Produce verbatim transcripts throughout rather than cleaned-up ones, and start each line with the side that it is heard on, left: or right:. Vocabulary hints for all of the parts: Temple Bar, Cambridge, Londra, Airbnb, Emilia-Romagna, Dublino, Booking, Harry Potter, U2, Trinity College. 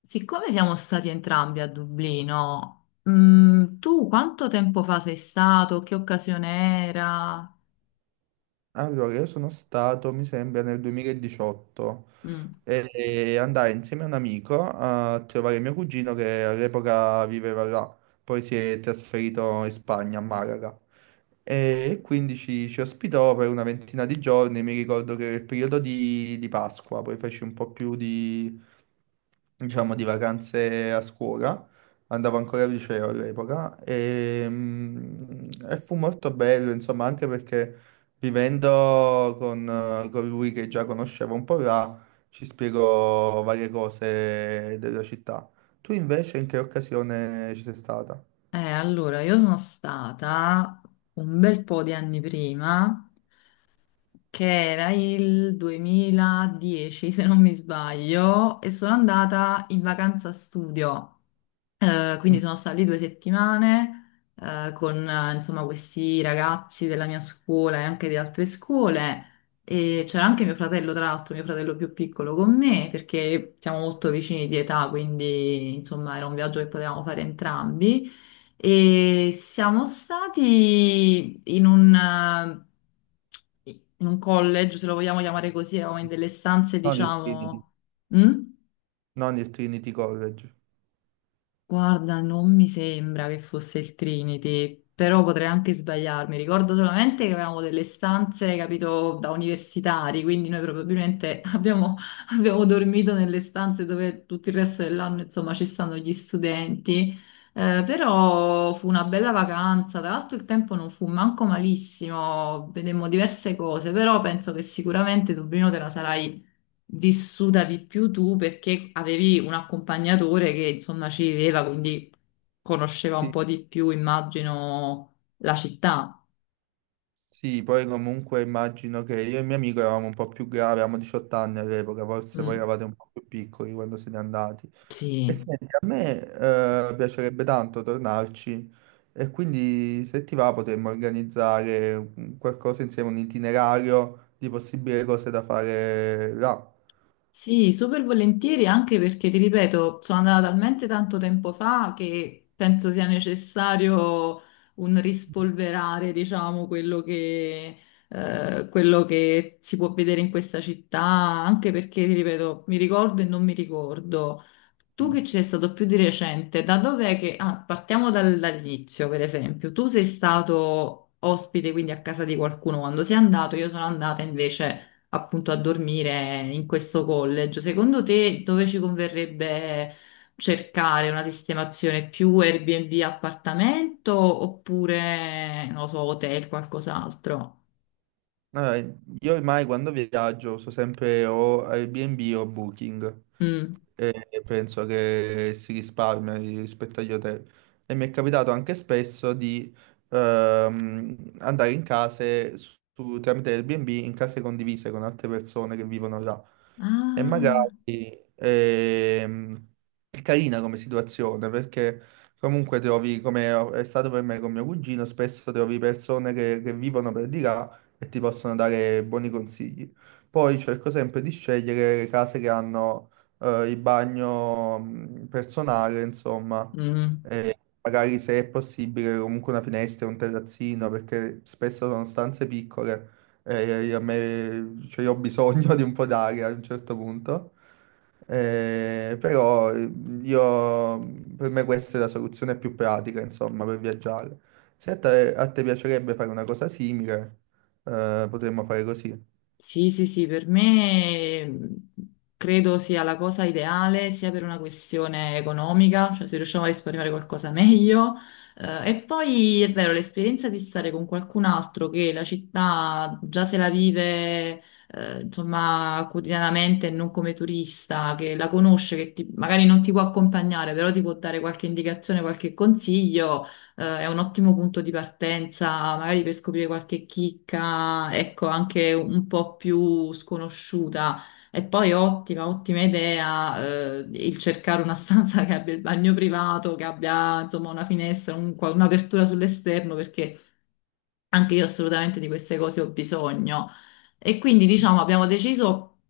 left: Siccome siamo stati entrambi a Dublino, mm, tu quanto tempo fa sei stato? Che occasione era?
right: Allora, io sono stato, mi sembra, nel duemiladiciotto
left: Mm.
right: e e andai insieme a un amico a trovare mio cugino che all'epoca viveva là, poi si è trasferito in Spagna, a Malaga. E quindi ci, ci ospitò per una ventina di giorni. Mi ricordo che era il periodo di, di Pasqua, poi feci un po' più di, diciamo, di vacanze a scuola. Andavo ancora al liceo all'epoca e, mm, e fu molto bello, insomma, anche perché vivendo con, eh, con lui che già conoscevo un po' là, ci spiego varie cose della città. Tu invece in che occasione ci sei stata?
left: Eh, allora, io sono stata un bel po' di anni prima, che era il duemiladieci, se non mi sbaglio, e sono andata in vacanza studio. Eh, quindi
right: Mm.
left: sono stata lì due settimane eh, con eh, insomma questi ragazzi della mia scuola e anche di altre scuole e c'era anche mio fratello, tra l'altro, mio fratello più piccolo con me perché siamo molto vicini di età, quindi insomma era un viaggio che potevamo fare entrambi e siamo stati in un, eh, in un college, se lo vogliamo chiamare così, eravamo in delle stanze,
right: Non il Trinity.
left: diciamo... Mm?
right: Non il Trinity College.
left: Guarda, non mi sembra che fosse il Trinity, però potrei anche sbagliarmi. Ricordo solamente che avevamo delle stanze, capito, da universitari, quindi noi probabilmente abbiamo, abbiamo dormito nelle stanze dove tutto il resto dell'anno, insomma, ci stanno gli studenti. Eh, però fu una bella vacanza, tra l'altro il tempo non fu manco malissimo, vedemmo diverse cose, però penso che sicuramente Dublino te la sarai vissuta di più tu perché avevi un accompagnatore che insomma ci viveva, quindi conosceva un
right: Sì,
left: po' di più, immagino, la città.
right: sì, poi comunque immagino che io e mio amico eravamo un po' più gravi, avevamo diciotto anni all'epoca, forse voi
left: Mm,
right: eravate un po' più piccoli quando siete andati. E
left: sì.
right: senti, a me eh, piacerebbe tanto tornarci, e quindi se ti va potremmo organizzare un- qualcosa insieme, un itinerario di possibili cose da fare là.
left: Sì, super volentieri anche perché ti ripeto, sono andata talmente tanto tempo fa che penso sia necessario un rispolverare, diciamo, quello che, eh, quello che si può vedere in questa città, anche perché, ti ripeto, mi ricordo e non mi ricordo. Tu che
right: Mm.
left: ci sei stato più di recente, da dov'è che... Ah, partiamo dal- dall'inizio, per esempio. Tu sei stato ospite, quindi a casa di qualcuno quando sei andato, io sono andata invece appunto a dormire in questo college. Secondo te dove ci converrebbe cercare una sistemazione più Airbnb appartamento oppure, non lo so, hotel, qualcos'altro?
right: Allora, io ormai quando viaggio so sempre o Airbnb o Booking,
left: Mm.
right: e penso che si risparmia rispetto agli hotel. E mi è capitato anche spesso di ehm, andare in case su, tramite Airbnb, in case condivise con altre persone che vivono là. E
left: Ah,
right: magari ehm, è carina come situazione, perché comunque trovi, come è stato per me con mio cugino, spesso trovi persone che, che vivono per di là e ti possono dare buoni consigli. Poi cerco sempre di scegliere le case che hanno eh, il bagno mh, personale, insomma,
left: mm.
right: e magari se è possibile comunque una finestra, un terrazzino, perché spesso sono stanze piccole e io- a me, cioè, io ho bisogno di un po' d'aria a un certo punto. Eh, però eh, io, per me questa è la soluzione più pratica, insomma, per viaggiare. Se a te, a te piacerebbe fare una cosa simile, eh, potremmo fare così.
left: Sì, sì, sì, per me mh, credo sia la cosa ideale sia per una questione economica, cioè se riusciamo a risparmiare qualcosa meglio. Eh, e poi è vero, l'esperienza di stare con qualcun altro che la città già se la vive, eh, insomma, quotidianamente e non come turista, che la conosce, che ti- magari non ti può accompagnare, però ti può dare qualche indicazione, qualche consiglio, eh, è un ottimo punto di partenza, magari per scoprire qualche chicca, ecco, anche un po' più sconosciuta. E poi ottima, ottima idea, eh, il cercare una stanza che abbia il bagno privato, che abbia insomma una finestra, un- qua- un'apertura sull'esterno, perché anche io assolutamente di queste cose ho bisogno. E quindi, diciamo, abbiamo deciso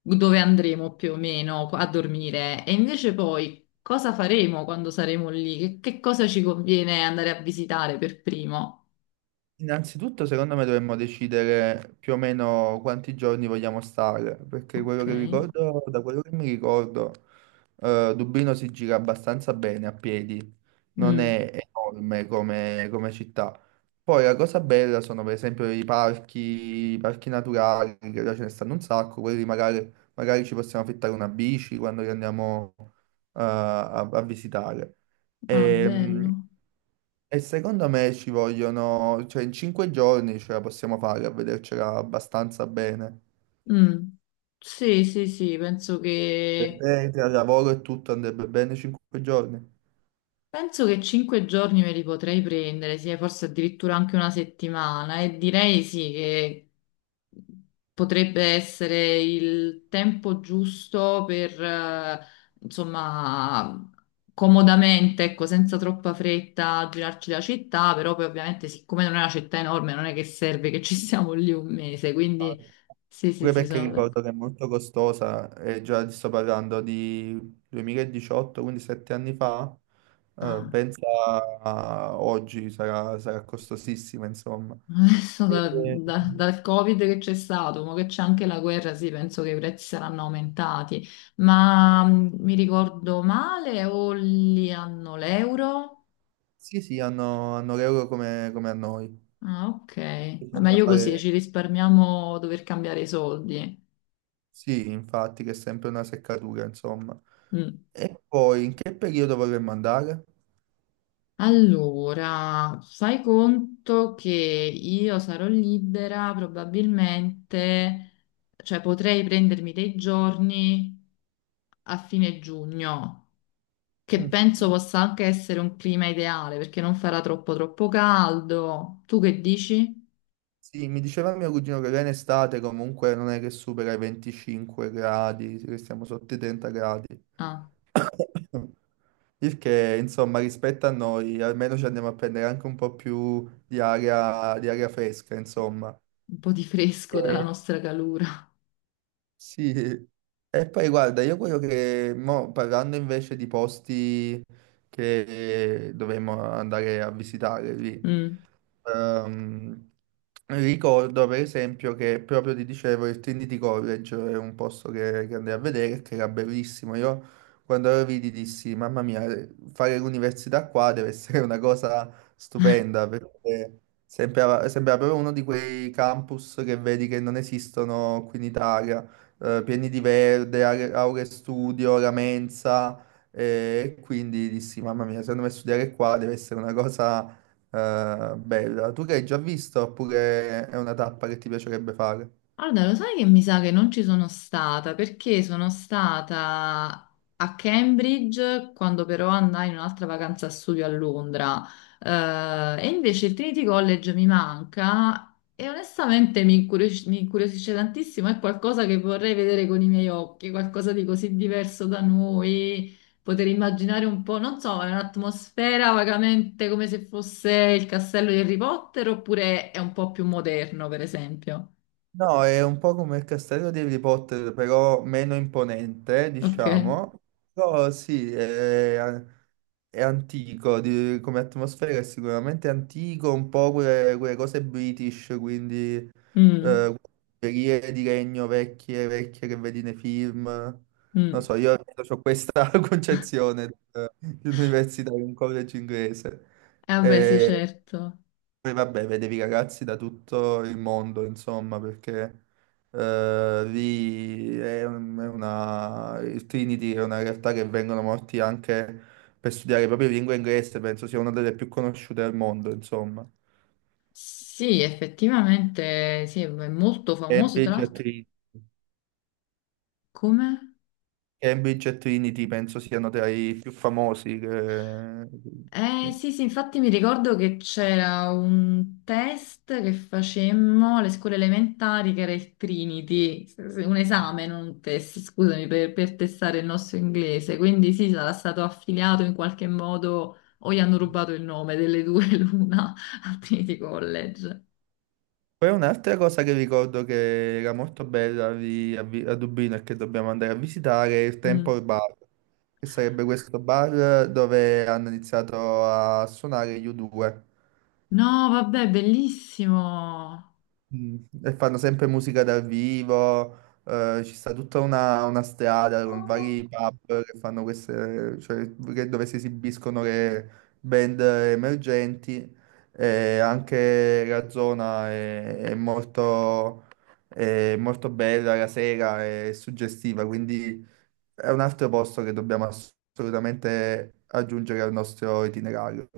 left: dove andremo più o meno a dormire. E invece poi cosa faremo quando saremo lì? Che, che cosa ci conviene andare a visitare per primo?
right: Innanzitutto, secondo me, dovremmo decidere più o meno quanti giorni vogliamo stare, perché quello
left: Ok.
right: che ricordo, da quello che mi ricordo, eh, Dublino si gira abbastanza bene a piedi, non
left: Mm.
right: è enorme come, come città. Poi la cosa bella sono per esempio i parchi, i parchi naturali, che là ce ne stanno un sacco. Quelli magari, magari ci possiamo affittare una bici quando li andiamo eh, a, a visitare.
left: Ah,
right: Ehm,
left: bello.
right: E secondo me ci vogliono, cioè in cinque giorni ce la possiamo fare a vedercela abbastanza bene.
left: Mm. Sì, sì, sì, penso
right: Per
left: che
right: te, tra lavoro e tutto andrebbe bene cinque giorni?
left: penso che cinque giorni me li potrei prendere, sì, forse addirittura anche una settimana, e direi sì che potrebbe essere il tempo giusto per, eh, insomma, comodamente, ecco, senza troppa fretta, girarci la città, però poi ovviamente siccome non è una città enorme, non è che serve che ci siamo lì un mese, quindi sì, sì,
right: Pure
left: sì,
right: perché sì,
left: sono
right: ricordo che è molto costosa, e già ti sto parlando di duemiladiciotto, quindi sette anni fa. Eh,
left: d'accordo.
right: pensa a oggi, sarà, sarà costosissima, insomma.
left: Adesso da-
right: Eh,
left: da- dal Covid che c'è stato, mo che c'è anche la guerra, sì, penso che i prezzi saranno aumentati, ma mh, mi ricordo male o li hanno l'euro?
right: sì, sì, hanno, hanno l'euro come, come a noi.
left: Ah, ok, ma
right: Bisogna
left: meglio così,
right: fare,
left: ci risparmiamo dover cambiare i soldi.
right: sì, infatti, che è sempre una seccatura, insomma.
left: Mm.
right: E poi, in che periodo vorremmo andare?
left: Allora, fai conto che io sarò libera probabilmente, cioè potrei prendermi dei giorni a fine giugno, che penso
right: Mm.
left: possa anche essere un clima ideale perché non farà troppo troppo caldo. Tu che dici?
right: Sì, mi diceva mio cugino che là in estate comunque non è che supera i venticinque gradi, che stiamo sotto i trenta gradi.
left: Ah,
right: Il che, insomma, rispetto a noi, almeno ci andiamo a prendere anche un po' più di aria, di aria fresca, insomma.
left: un po' di fresco dalla
right: Eh,
left: nostra calura.
right: Sì, e poi guarda, io quello che, mo, parlando invece di posti che dovremmo andare a visitare lì,
left: Mm.
right: ehm, ricordo per esempio che proprio ti dicevo il Trinity College è un posto che, che andai a vedere, che era bellissimo. Io quando lo vidi dissi, mamma mia, fare l'università qua deve essere una cosa stupenda, perché sembrava, sembrava proprio uno di quei campus che vedi che non esistono qui in Italia, eh, pieni di verde, are- aule studio, la mensa, e quindi dissi, mamma mia, secondo me studiare qua deve essere una cosa eh, bella. Tu che hai già visto oppure è una tappa che ti piacerebbe fare?
left: Allora, lo sai che mi sa che non ci sono stata perché sono stata a Cambridge quando però andai in un'altra vacanza a studio a Londra. Eh, e invece il Trinity College mi manca e onestamente mi incurios- mi incuriosisce tantissimo, è qualcosa che vorrei vedere con i miei occhi, qualcosa di così diverso da noi, poter immaginare un po', non so, è un'atmosfera vagamente come se fosse il castello di Harry Potter oppure è un po' più moderno, per esempio.
right: No, è un po' come il castello di Harry Potter, però meno imponente,
left: Ok.
right: diciamo. Però sì, è, È antico di- come atmosfera, è sicuramente antico, un po' quelle, quelle cose British, quindi eh,
left: Mm,
right: quelle periere di regno vecchie, vecchie che vedi nei film. Non
left: mm.
right: so, io ho questa concezione di di un'università, di un college inglese.
left: Eh, vabbè, sì,
right: Eh,
left: certo.
right: poi vabbè, vedevi ragazzi da tutto il mondo, insomma, perché eh, lì è un- è una... il Trinity è una realtà che vengono morti anche per studiare proprio lingua inglese, penso sia una delle più conosciute al mondo, insomma.
left: Sì, effettivamente, sì, è molto famoso, tra
right: Cambridge e
left: l'altro.
right: Trinity,
left: Come?
right: Cambridge e Trinity penso siano tra i più famosi. Che...
left: Eh, sì, sì, infatti mi ricordo che c'era un test che facemmo alle scuole elementari, che era il Trinity, S- s- un esame, non un test, scusami, per, per testare il nostro inglese. Quindi sì, sarà stato affiliato in qualche modo, o gli hanno rubato il nome delle due l'una al Trinity College.
right: Poi un'altra cosa che ricordo che era molto bella lì a, Vi- a Dublino, e che dobbiamo andare a visitare è il Temple
left: Mm.
right: Bar, che sarebbe questo bar dove hanno iniziato a suonare gli u due.
left: No, vabbè, bellissimo.
right: Mm, e fanno sempre musica dal vivo, eh, ci sta tutta una, una strada con vari pub che fanno queste, cioè, che- dove si esibiscono le band emergenti, e anche la zona è, è molto, è molto bella la sera, è suggestiva, quindi è un altro posto che dobbiamo assolutamente aggiungere al nostro itinerario.